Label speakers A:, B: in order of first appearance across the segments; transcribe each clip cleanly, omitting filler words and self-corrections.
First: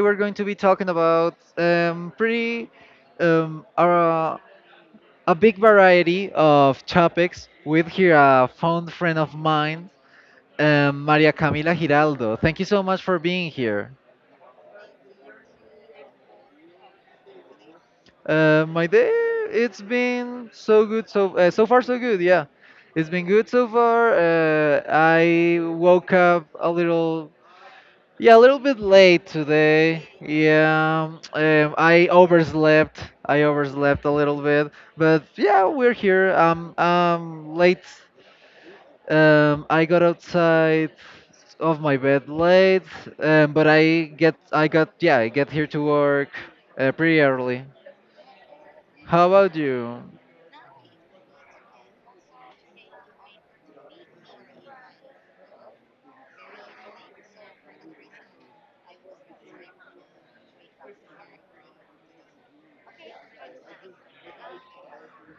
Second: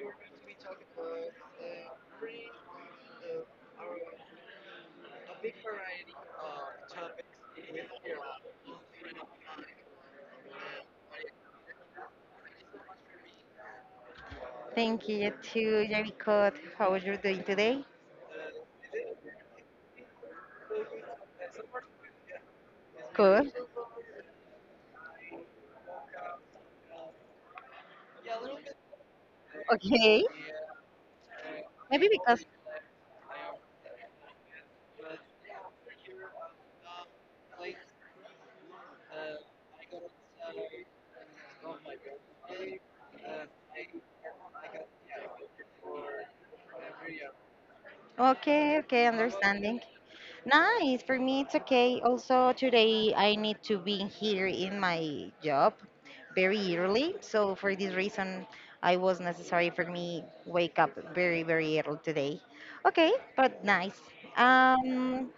A: we're going to be talking about um, our, a big variety of topics with here a fond friend of mine, Maria Camila Giraldo. Thank you so much for being here.
B: Thank you too, Jericho. How are you doing today?
A: My day, it's been so good, so far so good. Yeah, it's been good
B: Good.
A: so far. I woke up a little. Yeah, a little bit late today.
B: Okay.
A: Yeah, I
B: Maybe because.
A: overslept. I overslept a little bit, but yeah, we're here. Late. I got outside of my bed late, but I get, I got, yeah, I get here to work pretty early.
B: Okay, okay,
A: How about
B: understanding.
A: you?
B: Nice. For me, it's okay. Also, today I need to be here in my job very early. So for this reason, I was necessary for me wake up very, very early today. Okay, but nice. Um,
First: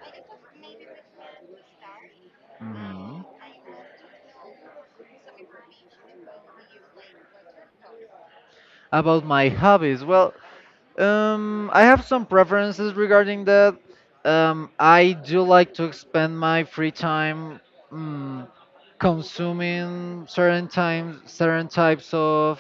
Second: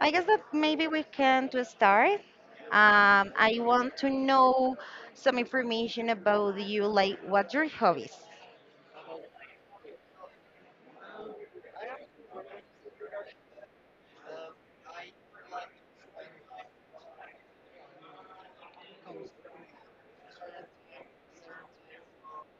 B: I guess that maybe we can to start.
A: Hmm.
B: I want to know some information about you, like what's your hobbies?
A: About my hobbies, well, I have some preferences regarding that. I do like to spend my free time, mm, consuming certain types of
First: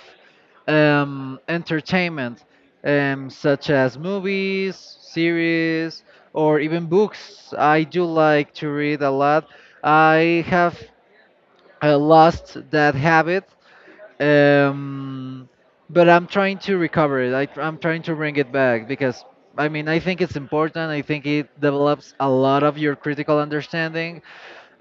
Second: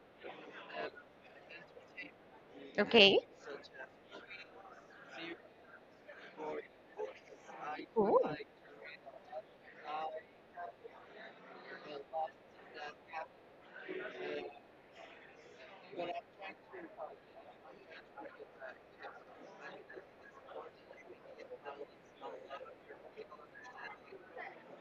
A: entertainment,
B: Okay.
A: such as movies, series, or even books. I do
B: Cool.
A: like to read a lot. I have lost that habit, um, but I'm trying to recover it. I'm trying to bring it back because I mean I think it's important. I think it develops a lot of your critical understanding,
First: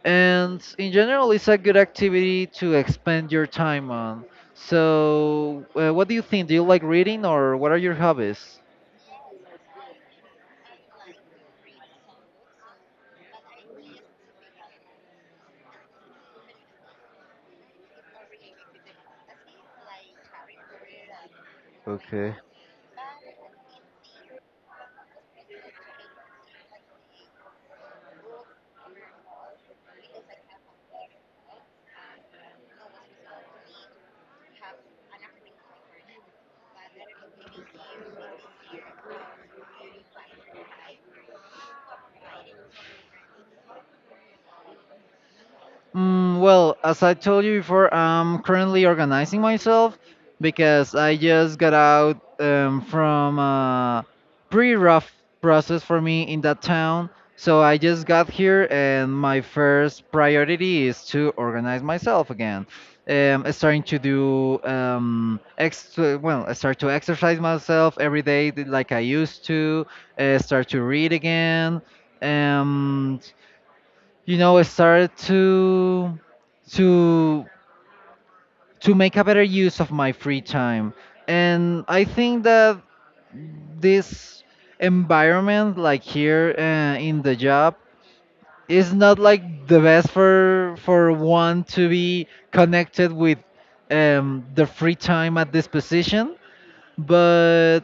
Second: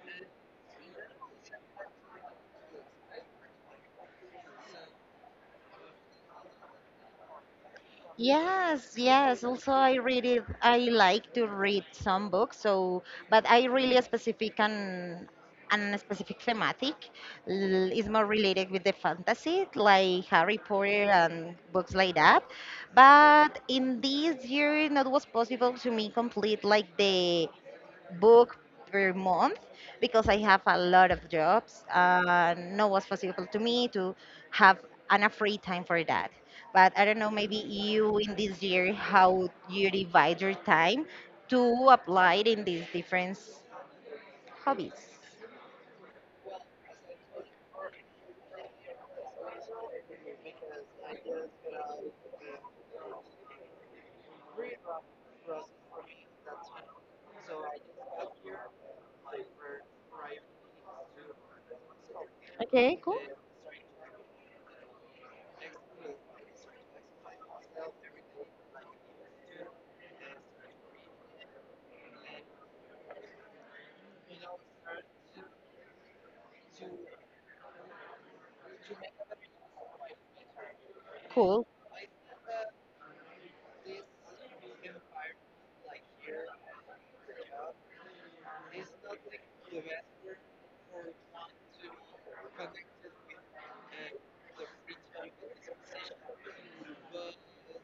A: and in general, it's a good activity to expend your time on. So, what do you think? Do you like reading, or what are your hobbies?
B: Yes, yes. Also, I read it. I like to read some books. So, but I really specific and specific thematic is more related with the fantasy, like Harry Potter and books like
A: Okay.
B: that. But in this year, not was possible to me complete like the book per month because I have a lot of jobs. No was possible to me to have an a free time for that. But I don't know, maybe you in this year how you divide your time to apply it in these different hobbies.
A: Well, as I told you before, I'm currently organizing myself because I just got out from a pretty rough process for me in that town. So I just got here, and my first priority is to organize myself again.
B: Okay, cool.
A: I starting to do, ex well, I start to exercise myself every day, like I used to. Start to read again. Um, I started to to make a better use of my free time,
B: Cool.
A: and I think that this environment, like here in the job, is not like the best for one to be connected with the free time at this position, but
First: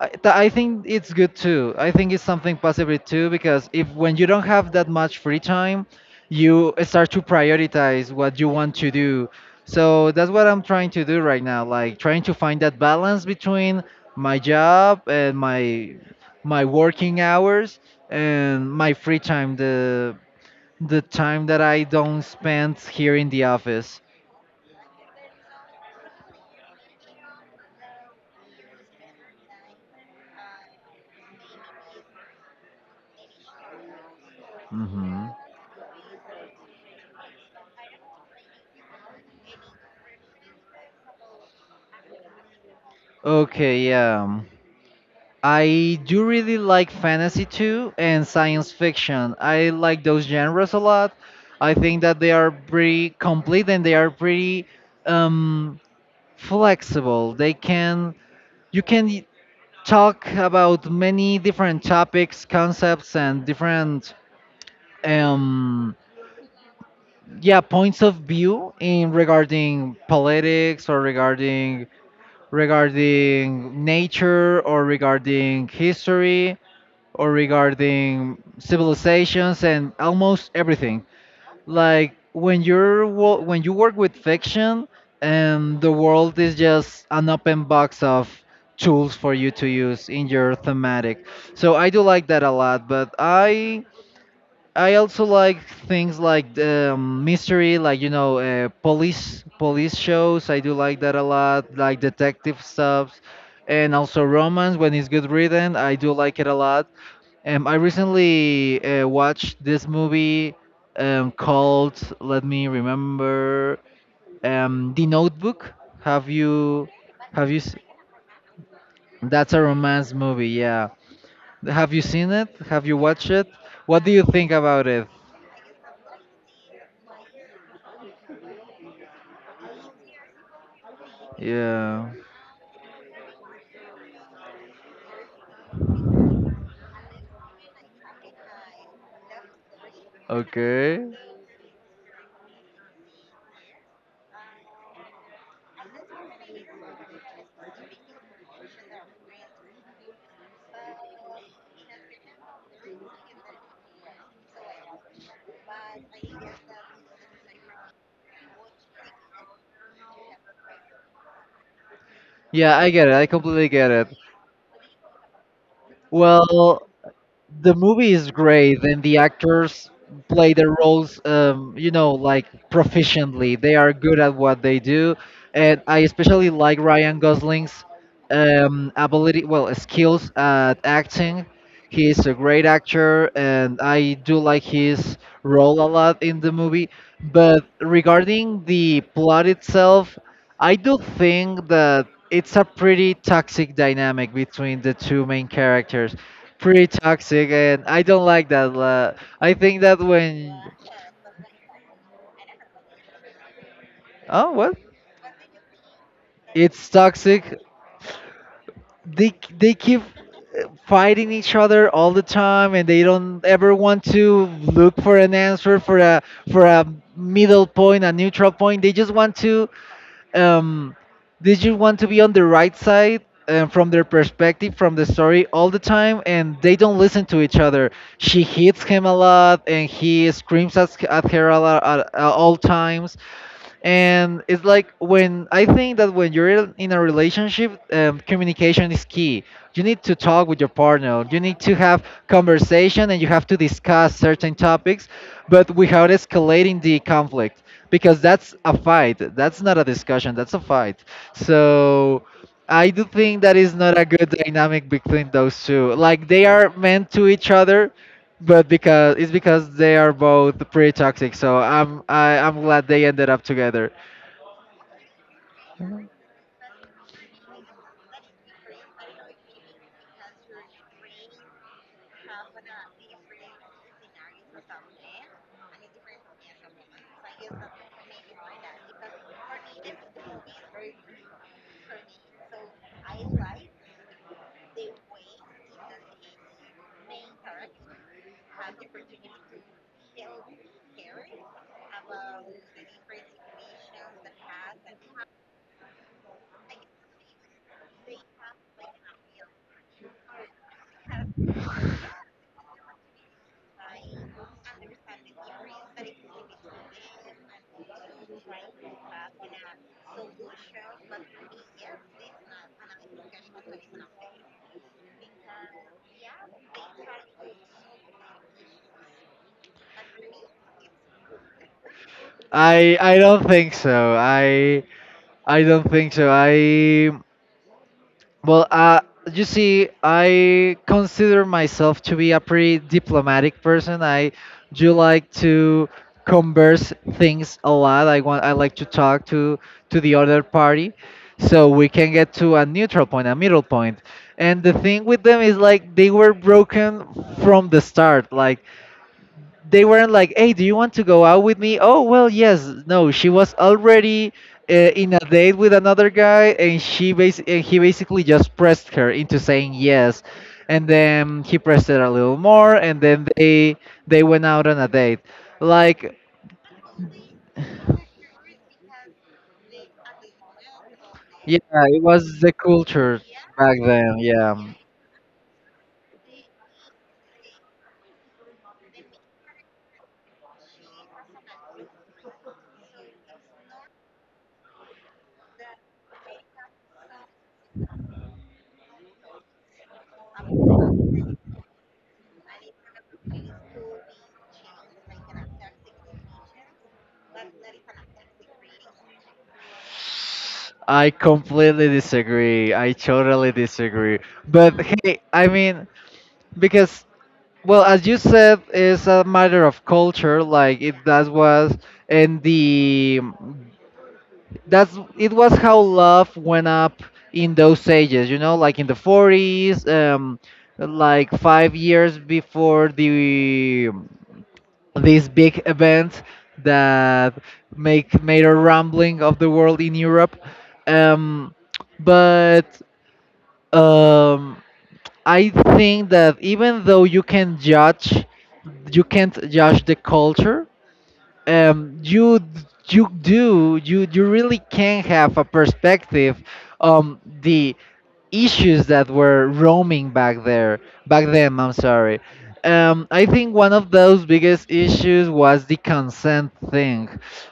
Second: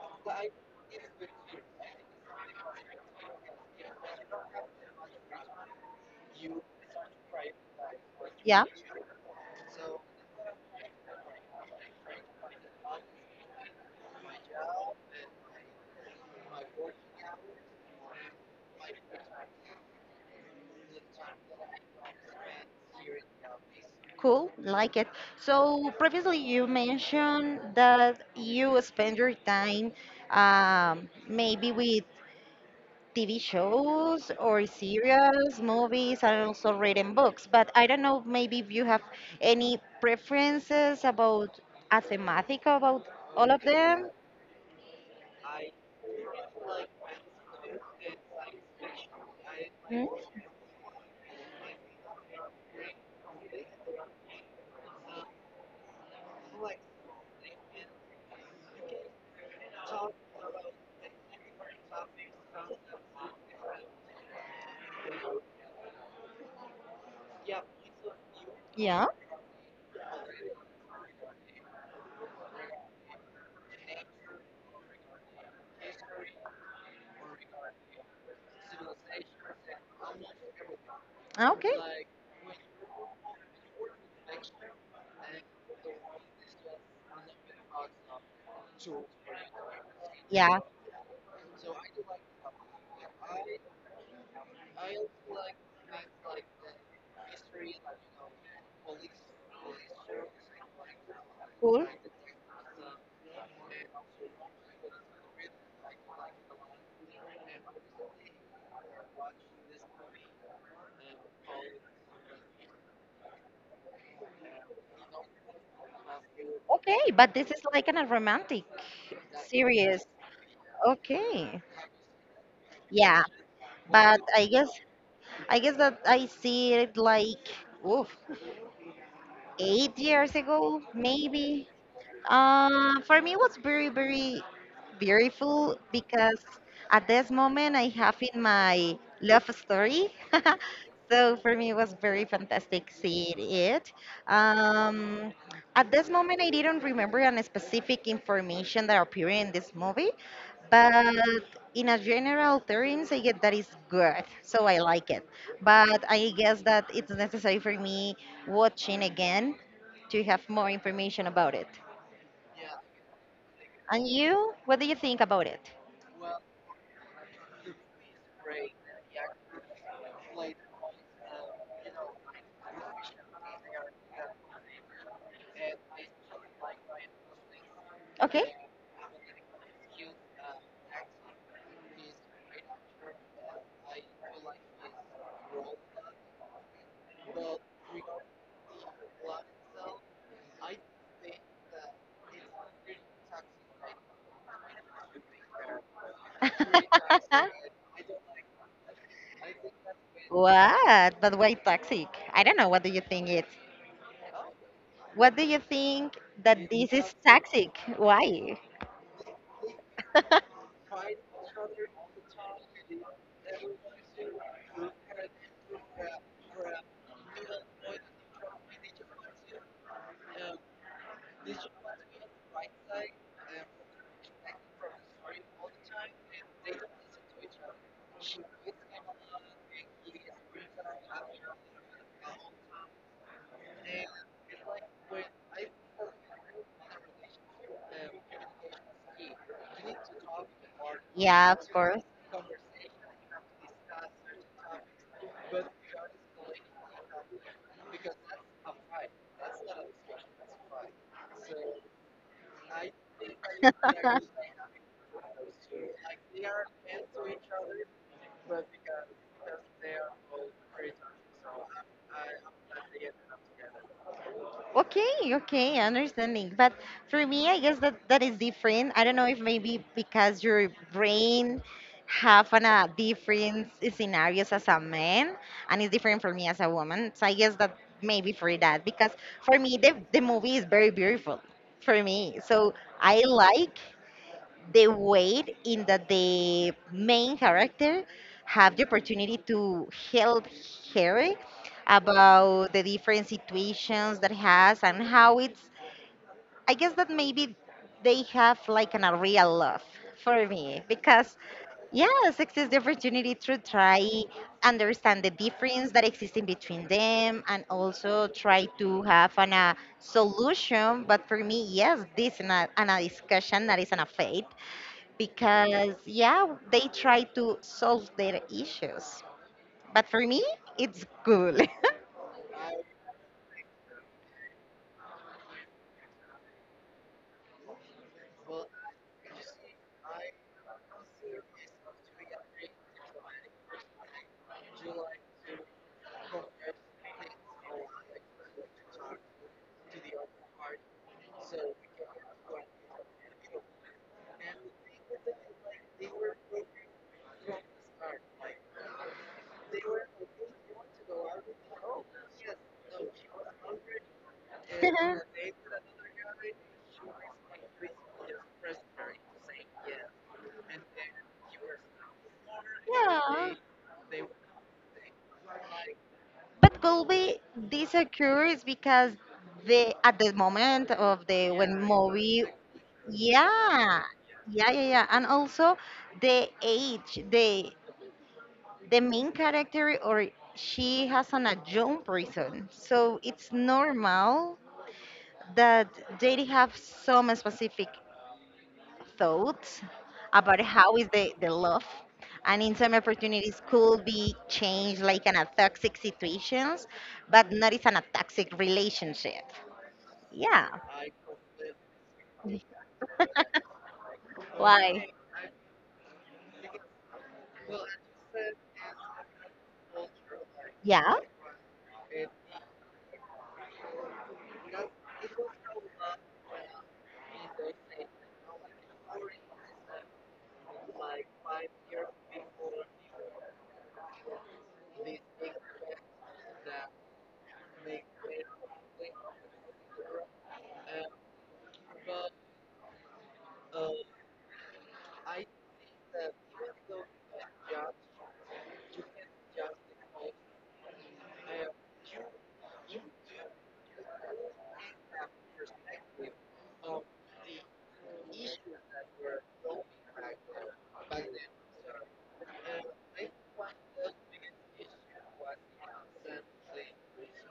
A: I think it's good too. I think it's something positive too, because if when you don't have that much free time, you start to prioritize what you
B: Yeah.
A: want to do. So that's what I'm trying to do right now, like trying to find that balance between my job and my working hours and my free time, the time that I don't spend here in the office.
B: Cool, like it. So previously you mentioned that you spend your time maybe with TV shows or
A: Hmm.
B: serials, movies, and also reading books. But I don't know, maybe if you have any preferences about a thematic about all of
A: Okay,
B: them.
A: yeah. I do really like fantasy too, and science fiction. I like
B: Hmm?
A: those genres a lot. I think that they are pretty complete, and they are pretty um, flexible. They can You can talk about many different topics, concepts, and different, um, yeah, points of view,
B: Yeah.
A: in regarding politics, or regarding nature, or regarding history, or regarding civilizations, and almost everything.
B: Ah, okay.
A: Like when you work with fiction, and the world is just an open box of tools for you to use in your
B: Yeah.
A: thematic. So I do like that a lot, but I also like things like the mystery, like, police shows. I do like that a lot,
B: Cool.
A: like detective stuff, and also romance when it's good written. I do like it a lot. I recently watched this movie, called, let me remember, The Notebook. Have you,
B: Okay. But this
A: have you?
B: is
A: s-
B: like an, a romantic
A: That's a
B: series.
A: romance movie. Yeah.
B: Okay.
A: Have you seen it? Have you
B: Yeah.
A: watched it? What do
B: But
A: you
B: I
A: think
B: guess
A: about it?
B: I guess that I see it like oof, 8 years ago, maybe.
A: Yeah.
B: For me, it was very, very beautiful because at this moment I have in my love story.
A: Okay.
B: So for me, it was very fantastic seeing it. Um, at this moment, I didn't remember any specific information that appeared in this movie, but in a general terms, I get that is good. So I like it. But I guess that it's necessary for me watching again to have more information about it.
A: Yeah, I get it. I completely get
B: And
A: it.
B: you, what do you think about it?
A: Well, the movie is great, and the actors play their roles, like, proficiently. They are good at what they do. And I especially like Ryan Gosling's
B: Okay.
A: ability, well, skills at acting. He is a great actor, and I do like his role a lot in the movie. But regarding the plot itself, I do think that it's a pretty toxic dynamic between the two main characters. Pretty toxic, and I don't like that. I think that when,
B: What? But why toxic? I don't know. What do you think it?
A: oh what
B: What do you think that
A: it's
B: this is
A: toxic,
B: toxic? Why?
A: they keep fighting each other all the time, and they don't ever want to look for an answer for a, for a middle point, a neutral point. They just want to, um, did you want to be on the right side, and from their perspective, from the story, all the time, and they don't listen to each other. She hits him a lot, and he screams at her a lot, at all times. And it's like when I think that when you're in a relationship, communication is key. You need to talk with your partner, you
B: Yeah,
A: need
B: of
A: to
B: course.
A: have conversation, and you have to discuss certain topics, but without escalating the conflict, because that's a fight. That's not a discussion, that's a fight. So I do think that is not a good dynamic between those two, like they are meant to each other, but because it's because they are both pretty toxic. So I'm glad they ended up together.
B: Okay, okay, understanding. But for me, I guess that that is different. I don't know if maybe because your brain have an, a different scenarios as a man, and it's different for me as a woman. So I guess that maybe for that, because for me the movie is very beautiful for me. So I like the weight in that the main character have the opportunity to help her about the different situations that has and how it's I guess that maybe they have like an, a real love for me, because yeah, sex is the opportunity to try understand the difference that exists in between them and also try to have an, a solution. But for me, yes, this is not an, a discussion, that is an affair because yeah, they try to solve their issues. But for me, it's cool.
A: I don't think so. I don't think so. I Well, you see, I consider myself to be a pretty diplomatic person. I do like to converse things a lot. I like to talk to the other party, so we can get to a neutral point, a middle point. And the thing with them is like they were broken from the start. Like they weren't like, "Hey, do you want to go out with me?" Oh, well, yes. No, she was already in a date with another guy, and he basically just pressed her into saying yes, and then he pressed her a little more, and then
B: Yeah,
A: they went out on a date. Like,
B: but Colby, this occurs because the at the moment of the
A: yeah,
B: when
A: it was
B: movie.
A: the culture back
B: Yeah,
A: then. Yeah.
B: yeah, yeah, yeah, and also the age, the main character, or she has an adjunct reason. So it's normal that they have some specific thoughts about how is the love, and in some opportunities could be changed like in a toxic situations, but not it's in a toxic relationship. Yeah,
A: I completely disagree. I totally disagree. But hey, I mean, because well, as you said, it's a matter of culture.
B: yeah,
A: That was, and the that's it was how love went up in those ages. You know, like in the 40s, like 5 years before the this big event that make made a rambling of the world in Europe. Um, but um, I think that even though you can judge, you can't judge the culture. You you do you you really can have a perspective on the issues that were roaming back there, back then. I'm sorry. I think one of those biggest issues was the consent thing,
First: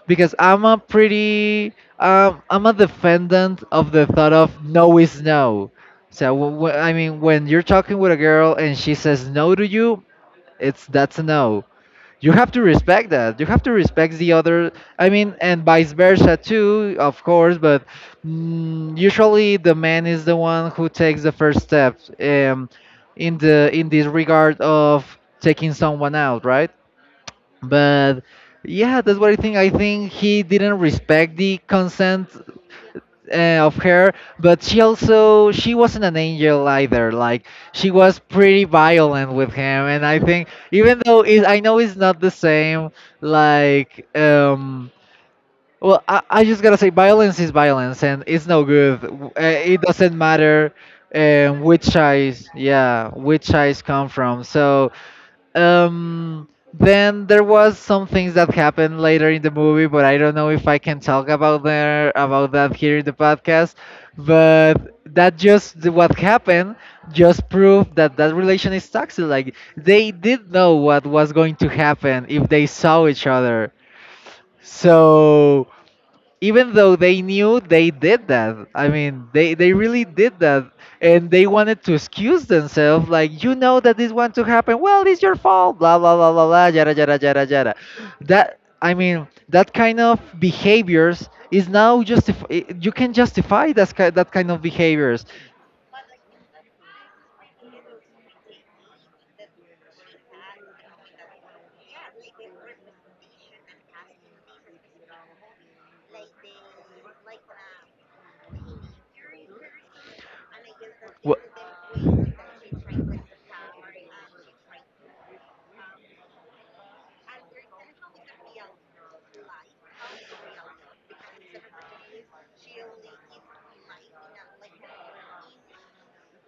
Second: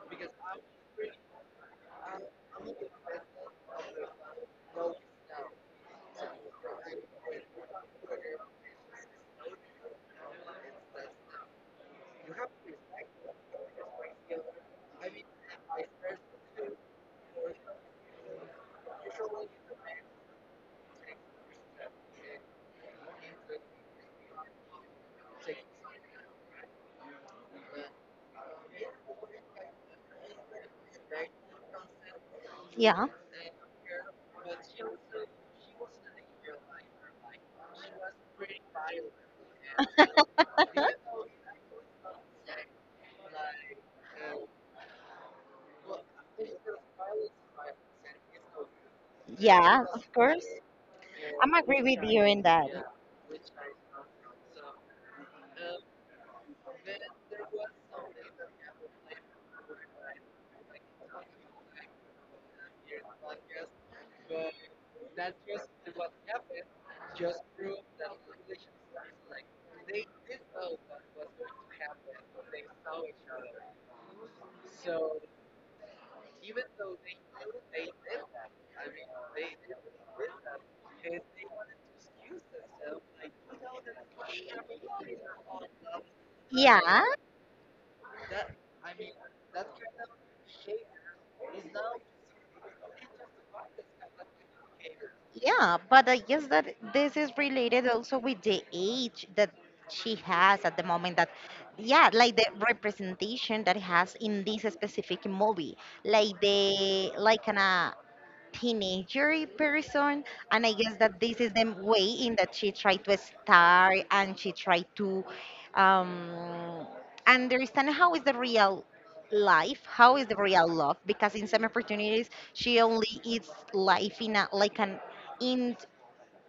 A: because I'm a defendant of the thought of no is no. So I mean, when you're talking with a girl and she says no to you, it's that's a no. You have to respect that, you have to respect the other. I mean, and vice versa too, of course, but usually the man is the one who takes the first step, in the in this regard of taking someone out, right? But yeah, that's what I think. I think he didn't respect the consent
B: yeah,
A: of her. But she wasn't an angel either, like, she was pretty violent with him. And I think, even though I know it's not the same, like, well, I just gotta say violence is violence, and it's no good. It
B: yeah, of
A: doesn't
B: course,
A: matter
B: I'm agree
A: which
B: with you in
A: eyes,
B: that.
A: yeah, which eyes come from. So, um, then there was some things that happened later in the movie, but I don't know if I can talk about that here in the podcast. But that just what happened just proved that that relation is toxic. Like they did know what was going to happen if they saw each other. So even though they knew they did that, I mean they really did that. And they wanted to excuse themselves, like, you know, that this wants to happen, well, it's your fault, blah blah blah blah blah, yada
B: Yeah.
A: yada yada yada. That I mean, that kind of behaviors is now justif you can justify that, that kind of behaviors.
B: Yeah, but I guess that this is related also with the age that she has at the moment that. Yeah, like the representation that it has in this specific movie. Like the, like an teenagery person, and I guess that
A: Wha-
B: this is the way in that she tried to start and she tried to um, understand how is the real life, how is the real love, because in some opportunities she only eats life in a like an, in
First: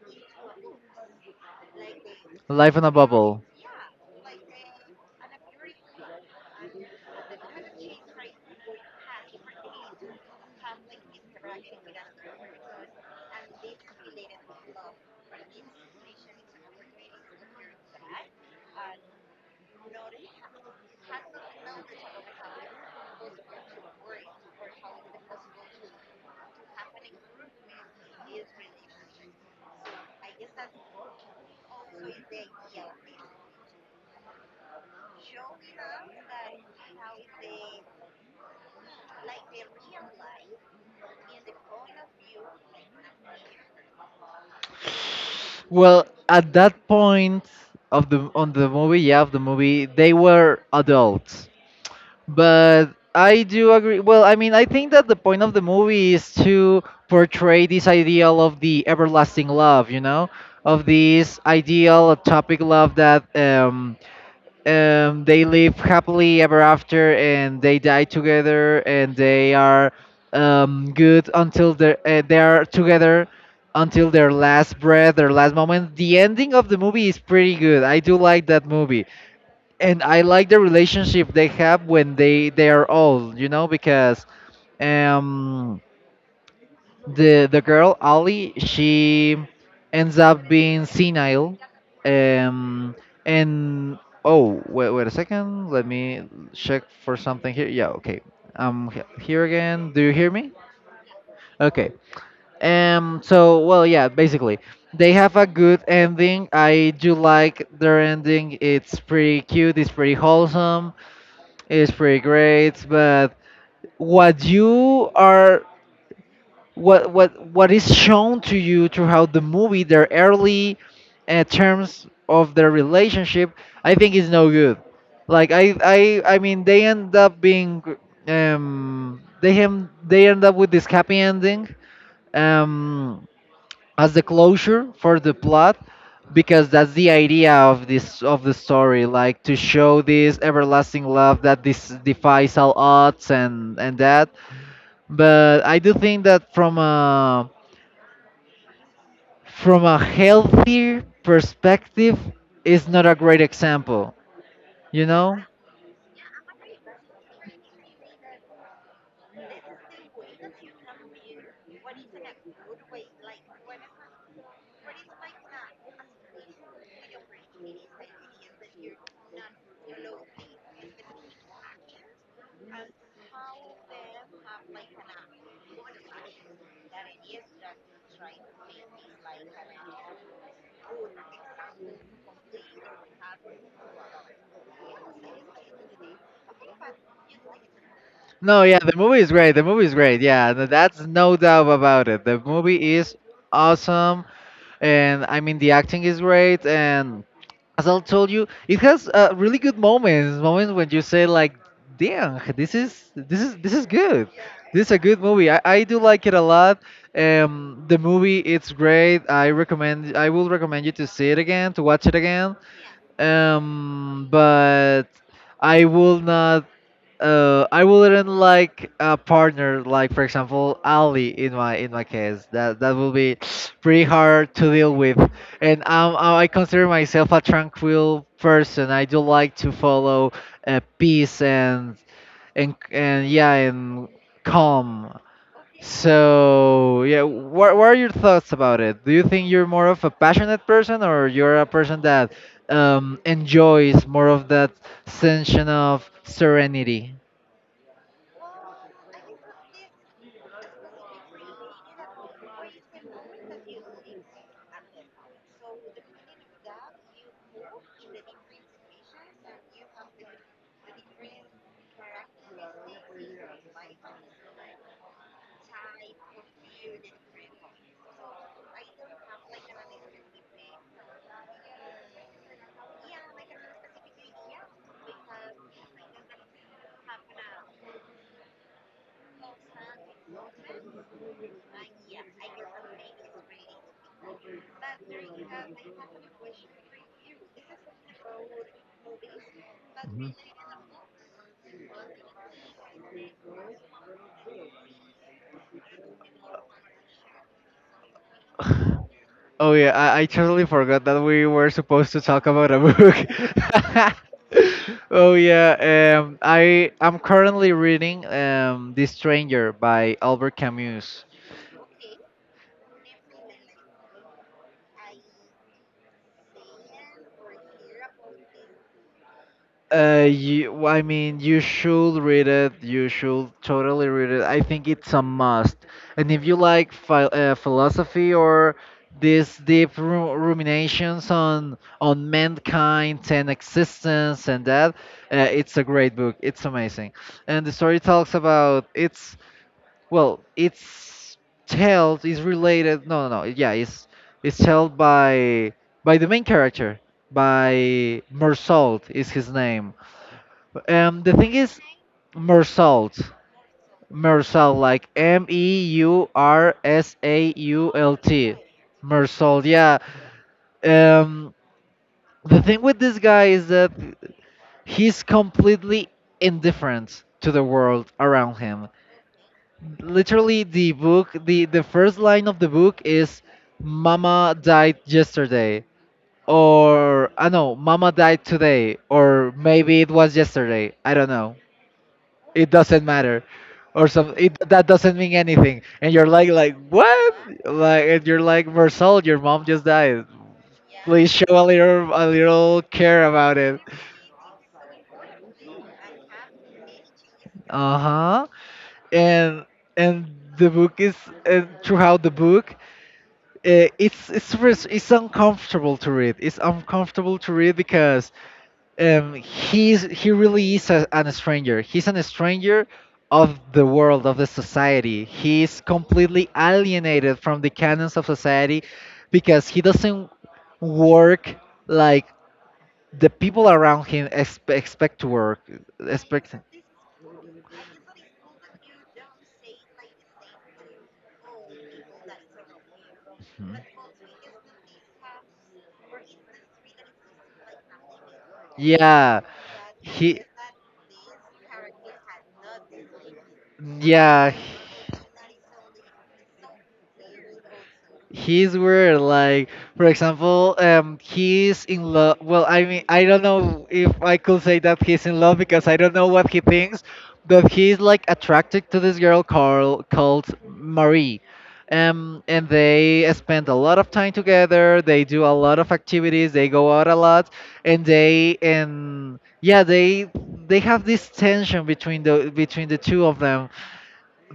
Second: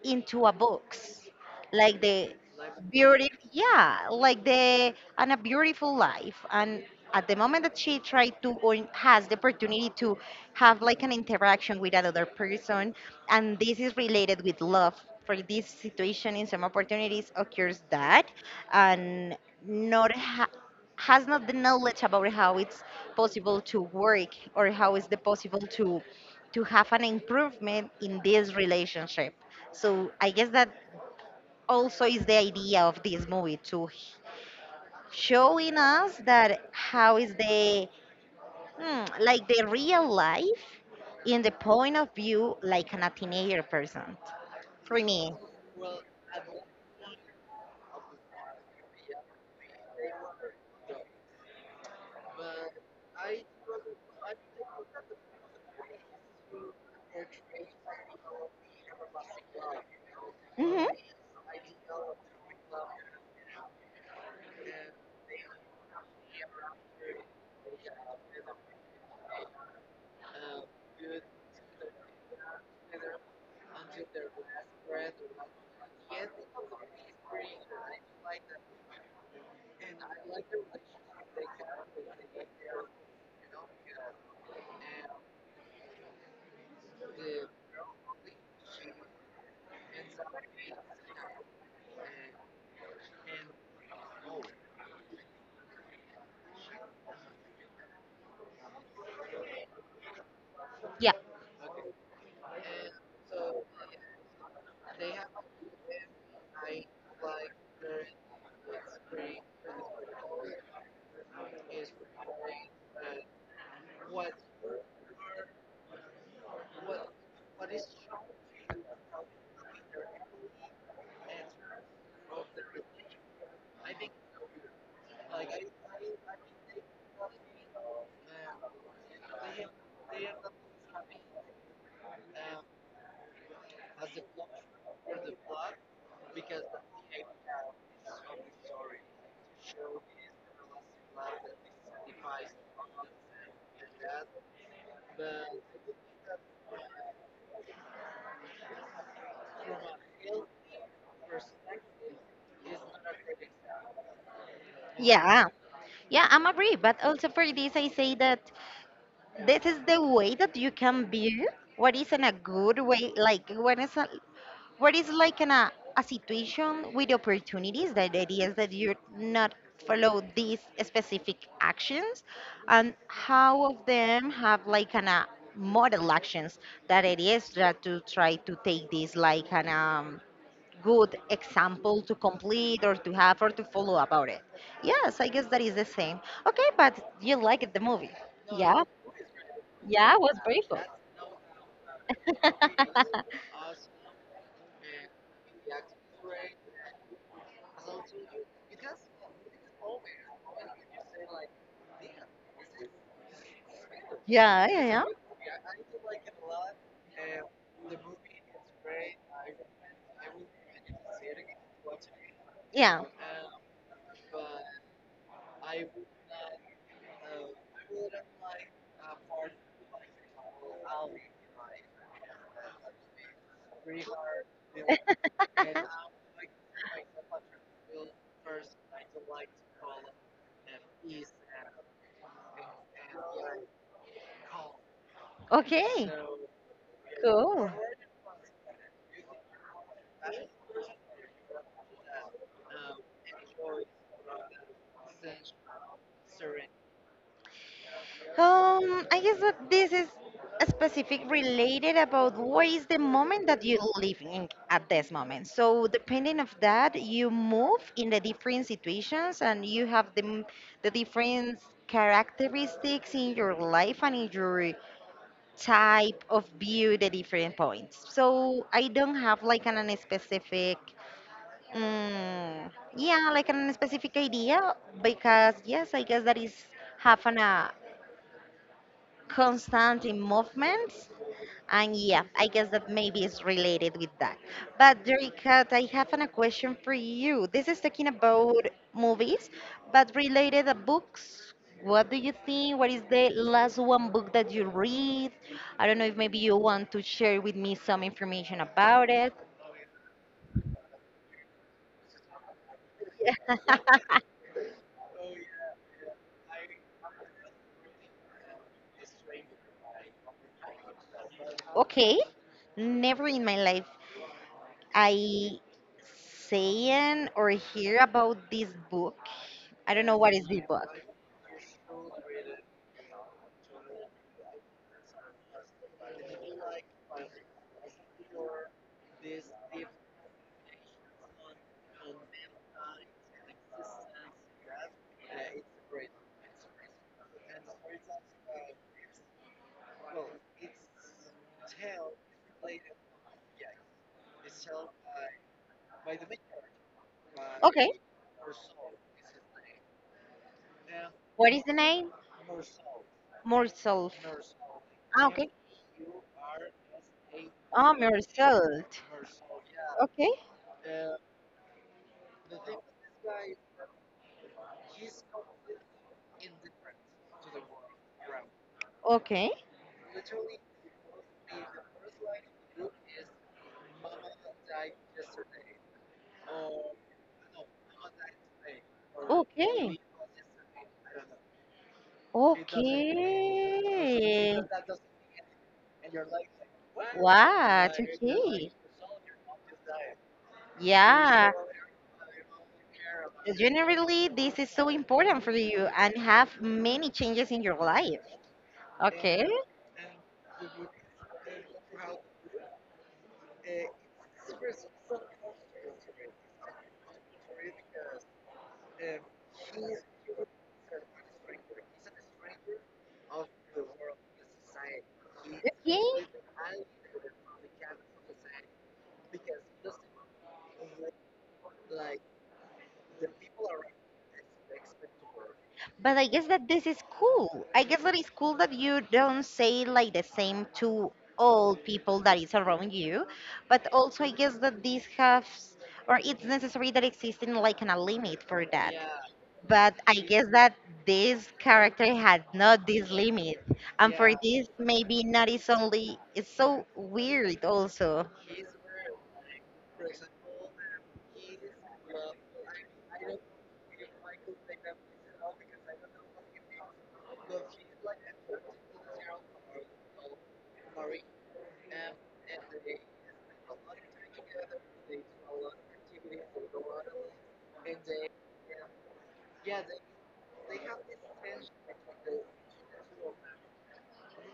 B: into a box like the.
A: Life in a bubble.
B: Beautiful, yeah, like the and a beautiful life, and at the moment that she tried to or has the opportunity to have like an interaction with another person, and this is related with love. For this situation in some opportunities occurs that, and not has not the knowledge about how it's possible to work or how is the possible to have an improvement in this relationship. So I guess that also is the idea of this movie to showing us that how is the, like the real life in the point of view, like an a teenager person for me.
A: Well, at that point of the on the movie, yeah, of the movie, they were adults. But I do agree. Well, I mean, I think that the point of the movie is to portray this ideal of the everlasting love, you know, of
B: Hmm.
A: this ideal atopic love, that they live happily ever after, and they die together, and they are good until they are together until their last breath, their last moment. The ending of the movie is pretty good. I do like that movie. And I like the relationship they have when they are old, you know, because. Um, the girl Ali, she ends up being senile. Um and Oh, wait a second, let me check for something here. Yeah. Okay, I'm here again. Do you hear me?
B: Yeah.
A: Okay. Yeah, basically they have a good ending. I do like their ending. It's pretty cute, it's pretty wholesome, it's pretty great. But what you are — what is shown to you throughout the movie, their early terms of their relationship, I think is no good. Like, I mean, they end up being — they hem they end up with this happy ending um as the closure for the plot, because that's the idea of this of the story, like to show this everlasting love that this defies all odds and that. But I do think that from a — from a healthier perspective is not a great example you know
B: Yeah, yeah, I'm agree, but also for this I say that this is the way that you can view what is in a good way, like what is a. What is like an, a situation with opportunities that it is that you're not follow these specific actions, and how of them have like an a model actions that it is that to try to take this like an good example to complete or to have or to follow about it. Yes, I guess that is the same. Okay, but you liked the movie.
A: no, yeah,
B: Yeah,
A: the movie is great, the movie is
B: yeah,
A: great,
B: it was
A: yeah,
B: beautiful.
A: that's no doubt about it. The movie is awesome. And I mean, the acting is great, and as I told you, it has really good moments when you say like, damn, this is this is good.
B: Yeah,
A: This is a
B: yeah,
A: good movie. I do like it a lot. Um, the movie it's great I will recommend you to see it again, to watch it again.
B: yeah,
A: Um, but I will not — I wouldn't like a partner like, for example, Ali, in my — in my case. That that will be pretty hard to deal with. And
B: yeah.
A: I consider myself a tranquil person. I do like to follow peace and — and yeah, and calm.
B: Okay,
A: So yeah,
B: cool.
A: what are your thoughts about it? Do you think you're more of a passionate person, or you're a person that enjoys more of that sense of serenity?
B: I guess that this is a specific related about what is the moment that you're living at this moment. So depending of that, you move in the different situations and you have the different characteristics in your life and in your type of view the different points. So I don't have like an specific. Yeah, like an specific idea, because yes, I guess that is having a constant in movements, and yeah, I guess that maybe is related with that. But Jerica, I have a question for you. This is talking about movies, but related to books. What do you think? What is the last one book that you read? I don't know if maybe you want to share with me some information
A: Mhm.
B: about it.
A: Oh yeah, I totally forgot that we were supposed to talk about a book. Oh yeah, I'm currently reading *The Stranger* by Albert Camus.
B: Okay. Never in my life I saying or hear about this book. I don't know what is this
A: You —
B: book.
A: well, I mean, you should read it. You should totally read it. I think it's a must. And if you like philosophy or these deep ru ruminations on — on mankind and existence and that, it's a great book. It's amazing. And the story talks about — it's — well, it's told is related. No, no, no. Yeah, it's — it's told by — by the main character,
B: Okay,
A: by Mersault is his name. The
B: what
A: thing
B: is the
A: is —
B: name?
A: Mersalt.
B: More Self.
A: Mersalt, like
B: Ah,
A: M
B: okay.
A: E U R S A U
B: Ah,
A: L
B: More
A: T.
B: Self.
A: Mersalt, yeah.
B: Okay,
A: Um, the thing with this guy is that he's completely indifferent to the world around him.
B: okay,
A: Literally, the book, the — the first line of the book is, Mama died yesterday. Or, I know, Mama died today. Or
B: okay,
A: maybe it was yesterday. I don't know. It doesn't matter, or some it
B: okay.
A: that doesn't mean anything. And you're like — like, what?
B: What?
A: Like, and you're like,
B: Okay.
A: Marcel, your mom just died, please show
B: Yeah.
A: a little — a little care about it.
B: Generally, this is so important for you and have many changes in your life.
A: Uh-huh.
B: Okay.
A: And — and the book is — and throughout the book, it's — it's uncomfortable to read, it's uncomfortable to read because he's — he really is a, an stranger, he's an stranger of the
B: Okay.
A: world, of the society. He's completely alienated from the canons of society because he doesn't work like the people around him expect to work.
B: But I guess
A: Expect.
B: that this is cool. I guess that it's cool that you don't say like the same to all people that is around you, but also I guess that this has, or it's necessary that existing like an a limit for that.
A: Yeah.
B: But I
A: He —
B: guess that this character had not this limit, and for
A: yeah,
B: this maybe not is only, it's so weird also.
A: he's weird. Like, for example, he's in love. Well, I mean, I don't know if I could say that he's in love because I don't know what he thinks, but he's like attracted to this girl called — called Marie. And they spend a lot of time together. They do a lot of activities. They go out a lot, and they — and yeah, they — they have this tension between the — between the two of them.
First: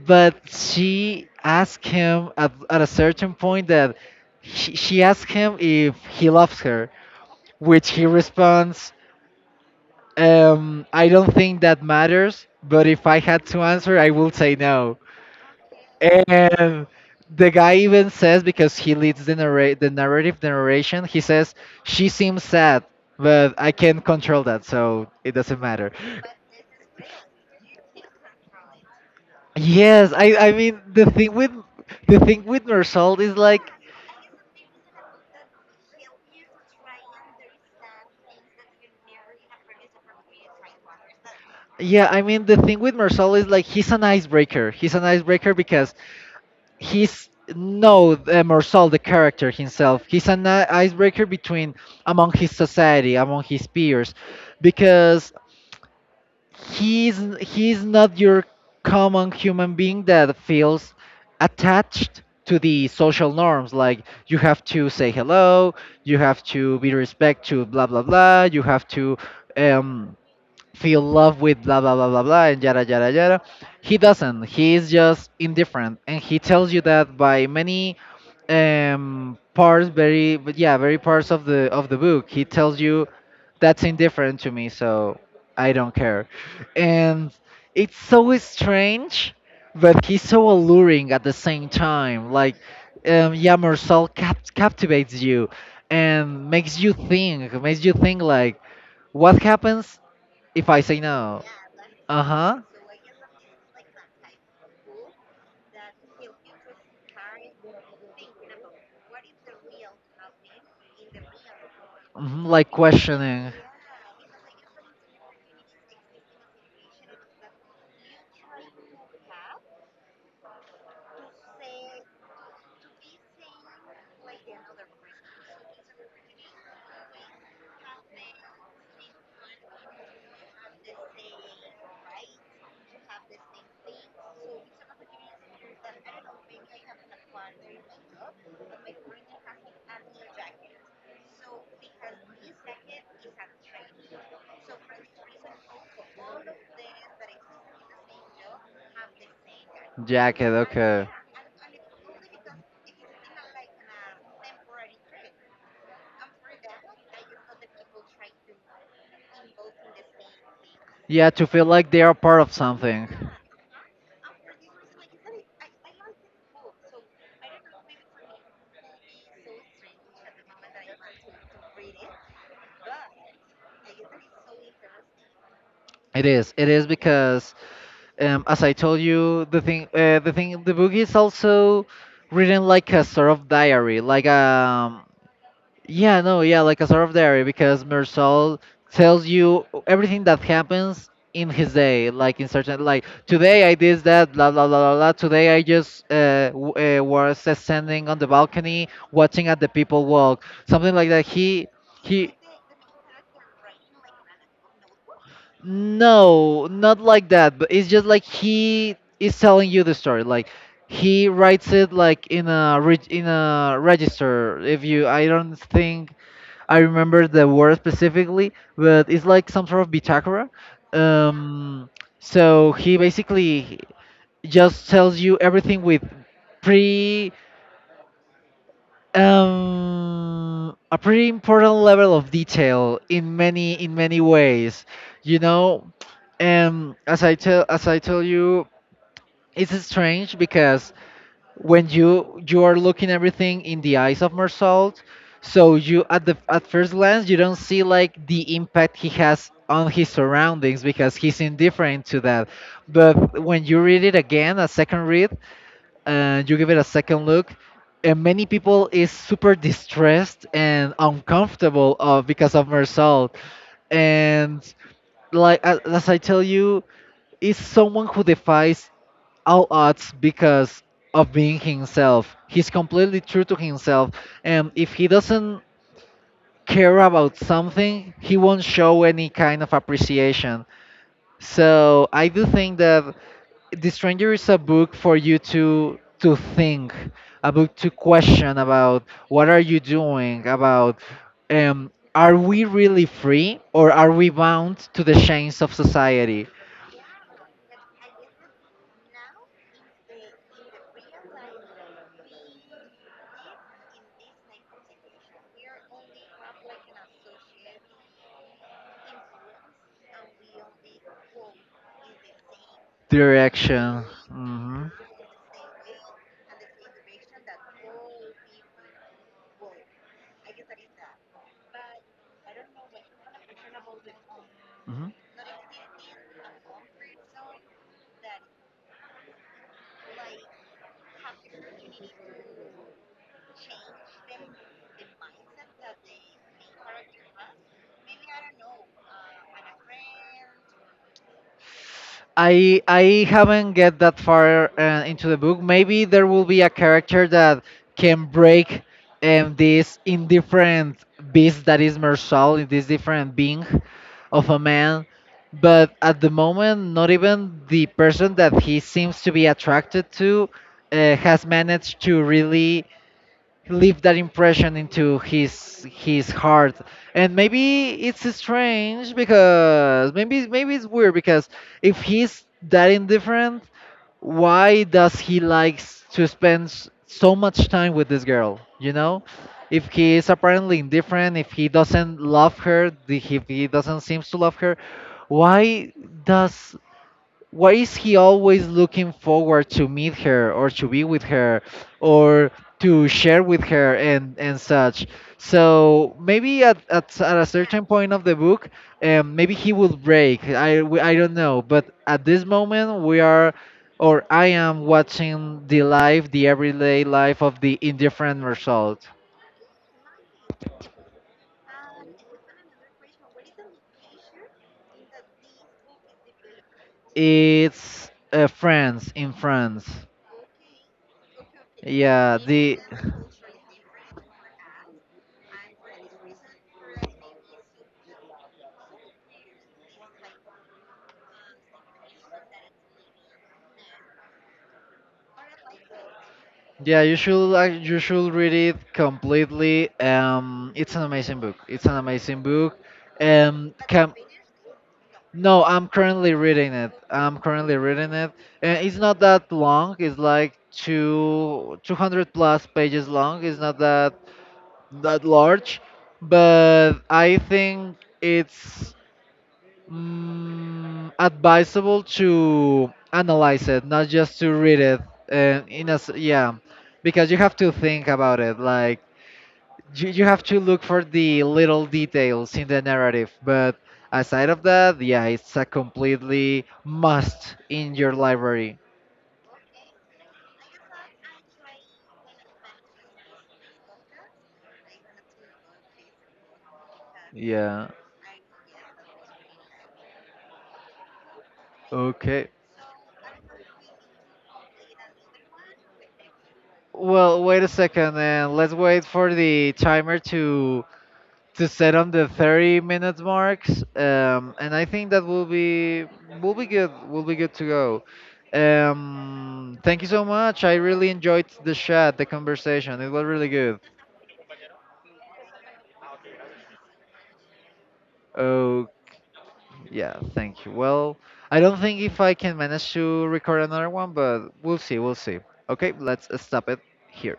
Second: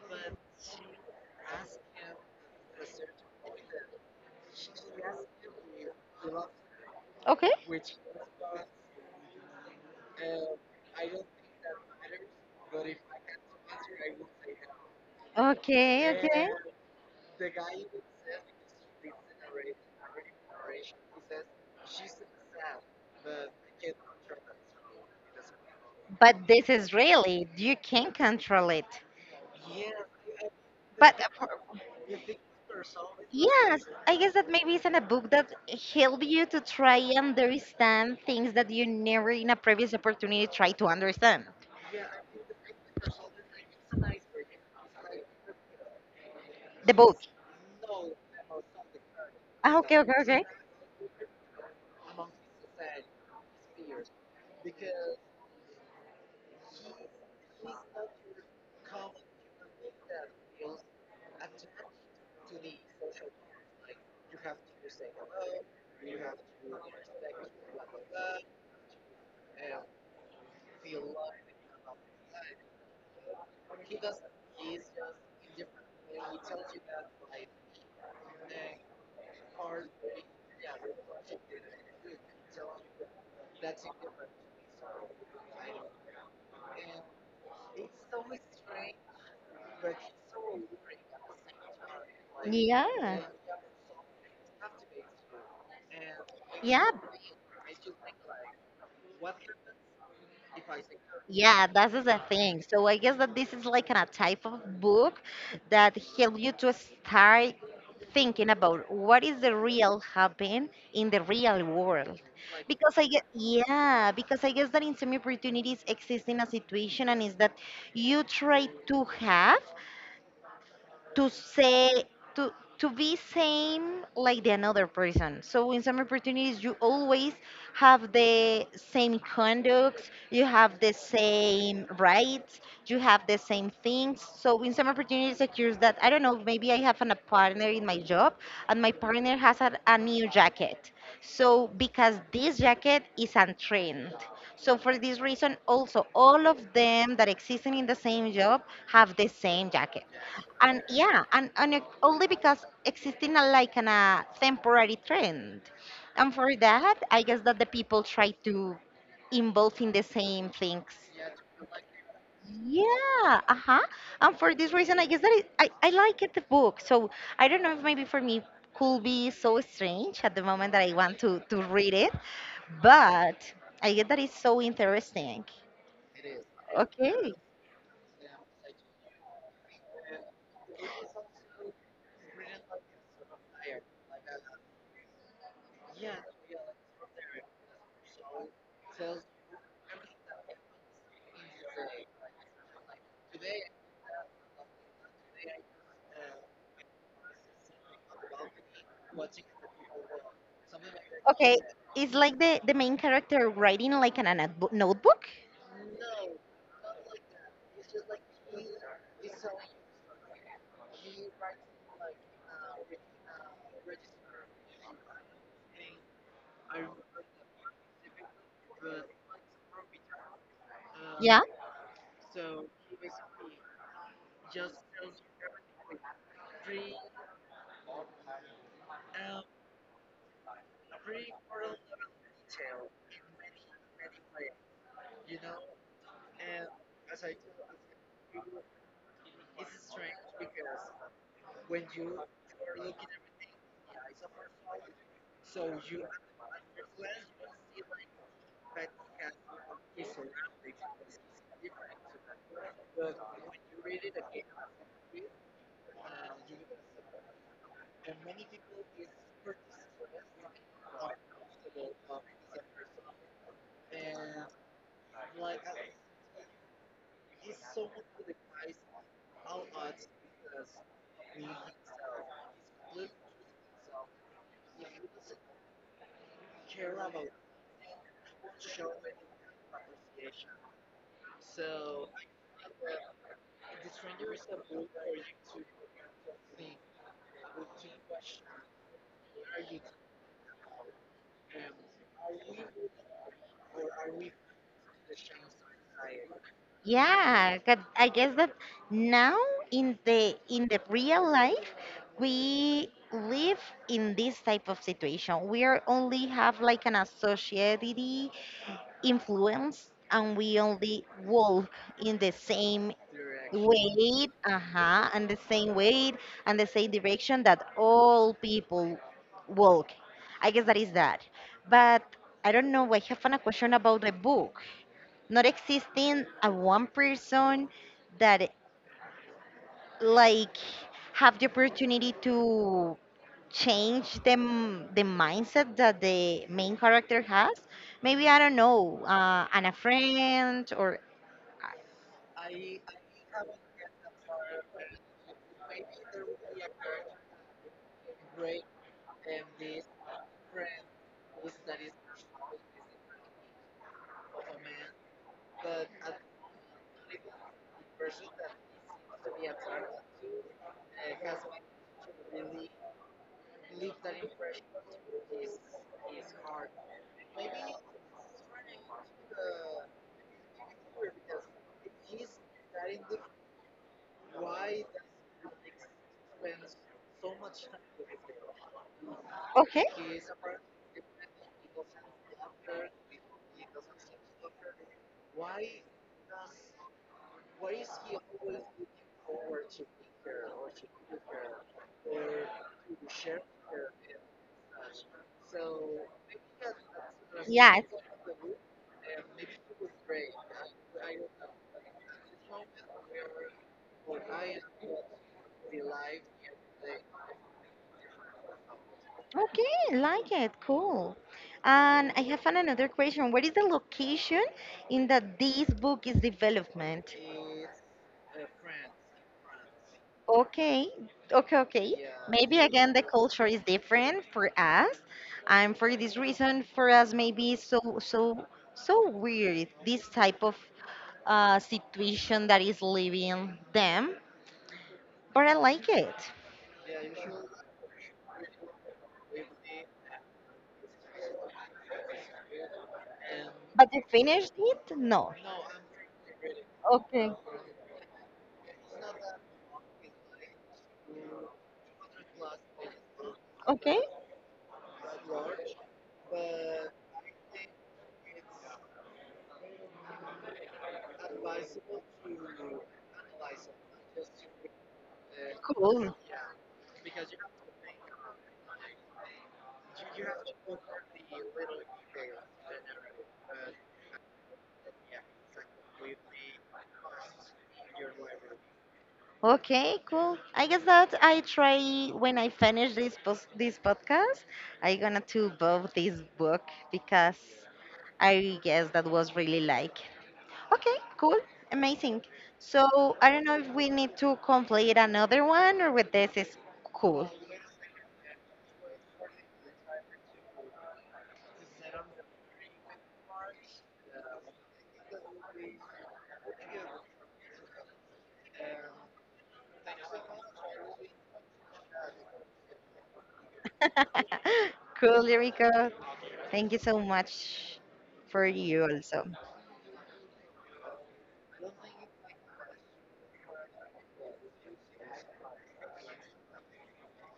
A: But she asked him at — at a certain point that, she asked him if he loves her,
B: Okay,
A: which he responds, I don't think that matters, but if I had to answer, I will say no.
B: okay, okay.
A: And the guy even says, because he leads the — the narrative, the narration, he says, she seems sad, but I can't control that, so it doesn't matter.
B: But this is really, you can control it.
A: Yes, I mean, the
B: But
A: thing with — the thing with Marisol is like —
B: yes, I guess that maybe it's in a book that help you to try and understand things that you never in a previous opportunity try to understand.
A: Yeah, I mean, the thing with Marsal is like, he's an icebreaker. He's an icebreaker because
B: The book.
A: he's — no, Marsal, the character
B: Ah, okay,
A: himself.
B: okay,
A: He's
B: okay.
A: an icebreaker between — among his society, among his peers, because he's — he's not your common human being that feels attached to the social norms. Like, you have to say hello, you have to be respect to blah blah blah, you have to um, feel love with blah blah blah blah blah and yada yada yada. He doesn't. He is just indifferent, and he tells you that by many parts, very but yeah, very parts of the — of the book. He tells you, that's indifferent to me, so I don't care. And it's so strange, but he's so alluring at the same time. Like,
B: Yeah.
A: yeah, Marcel captivates you and
B: Yeah,
A: makes you think like, what happens if I say no.
B: yeah, that's the
A: Uh huh.
B: thing. So I guess that this is like a type of book that help you to start thinking about what is the real happen in the real world.
A: Hmm, like
B: Because I guess,
A: questioning.
B: yeah, because I guess that in some opportunities exist in a situation, and is that you try to have to say to to be same like the another person. So in some opportunities you always have the same conducts, you have the same rights, you have the same things. So in some opportunities it occurs that I don't know, maybe I have an, a partner in my job, and my partner has a new jacket. So because this jacket is on trend. So for this reason also all of them that existing in the same job have the same jacket,
A: Jacket,
B: and
A: okay.
B: yeah, and only because existing a, like an, a temporary trend, and for that I guess that the people try to involve in the same things.
A: Yeah, to feel like they are part of something.
B: Yeah, uh-huh, and for this reason I guess that I like it the book. So I don't know if maybe for me could be so strange at the moment that I want to read it, but I get that it's so interesting.
A: It is. It is
B: Okay.
A: because — as I told you, the thing, the thing, the book is also written like a sort of diary, like yeah, no, yeah, like a sort of diary because Mersal tells you everything that happens in his day, like in certain, like, today I did that, blah blah blah blah blah. Today I just was standing on the balcony watching at the people walk, something like that.
B: Okay, it's
A: He
B: like the main character writing like in a notebook. Notebook?
A: No, not like that. But it's just like he is telling you the story. Like he writes it like in a in a register if you — I don't think I remember the word specifically, but it's like some sort of bitakra.
B: Yeah.
A: um so he basically just tells you everything with pretty a pretty important level of detail in many — in many ways you know as I tell you, it's strange because when you — you are looking everything in the eyes of Marcel, so you at the — at first glance you don't see like the impact he has on his surroundings because he's indifferent to that. But when you read it again, a second read, and you give it a second look, and many people is super distressed and uncomfortable of because of Marcel, and like as I tell you, is someone who defies all odds because of being himself. He's completely true to himself, and if he doesn't care about something, he won't show any kind of appreciation. So I do think that The Stranger is a book for you to — to think, a book to question about what are you doing, about are we really free, or are we bound to the chains of society?
B: Yeah, 'cause I guess that now in the real life we live in this type of situation. We are only have like an a society influence, and we only walk in the same
A: Direction.
B: weight,
A: Hmm.
B: uh-huh, and the same weight and the same direction that all people walk. I guess that is that, but I don't know, I have a question about the book.
A: Hmm.
B: Not existing a one person that like have the opportunity to change the mindset that the main character has. Maybe I don't know, and a friend or uh,
A: I haven't get that far into the book. Maybe there will be a character that can break this indifferent beast that is Marcel, this different being of a man. But at the moment, not even the person that he seems to be attracted to has managed to really leave that impression into his — his heart. And maybe it's strange because maybe it's weird because, if he's that indifferent, why does he likes to spend so much time with this girl?
B: okay,
A: If he
B: yes,
A: is apparently indifferent, if he doesn't love her, if he doesn't seems to love her, why does — why is he always looking forward to meet her or to be with her, or to share with her and — and such. So maybe at — at a certain point of the book, maybe he will break. I don't know, but at this moment we are — or I am watching the life — the everyday life of the indifferent result.
B: okay, like it, cool. And I have another question. What is the location in that this book is development?
A: It's France. In France.
B: Okay, okay, okay.
A: Yeah,
B: Maybe
A: the —
B: again, the culture is different for us, and for this reason, for us, maybe it's so weird this type of situation that is leaving them. But I like it.
A: Yeah, you should you should read it completely. It's an amazing book. It's an amazing book.
B: But they
A: Can —
B: finished it? No.
A: no, I'm currently reading it.
B: Okay.
A: I'm currently reading it, and it's not that long. It's like two hundred plus pages long. It's not
B: Okay.
A: that — that large, but I think it's advisable to analyze it, not just to read it. And in a s —
B: Cool.
A: yeah, because you have to think about it. Like you — you have to look for the little details in the narrative. But aside of that, yeah, it's a completely must in your library.
B: Okay. Cool. I guess that I try when I finish this post this podcast. I gonna to both this book because
A: Yeah.
B: I guess that was really like. Okay, cool. Amazing.
A: Okay.
B: So I don't know if we need to complete another one, or with this is cool.
A: Well, wait a second, and let's wait for the timer to — to set on the 30 minutes marks, and I think that will be good, will be good to go. Thank you so much. I really enjoyed the chat, the conversation, it was really good.
B: Cool, Lyrica. Thank you so much for you
A: Oh
B: also.
A: yeah, thank you. Well, I don't think if I can manage to record another one, but we'll see, we'll see. Okay, let's stop it here.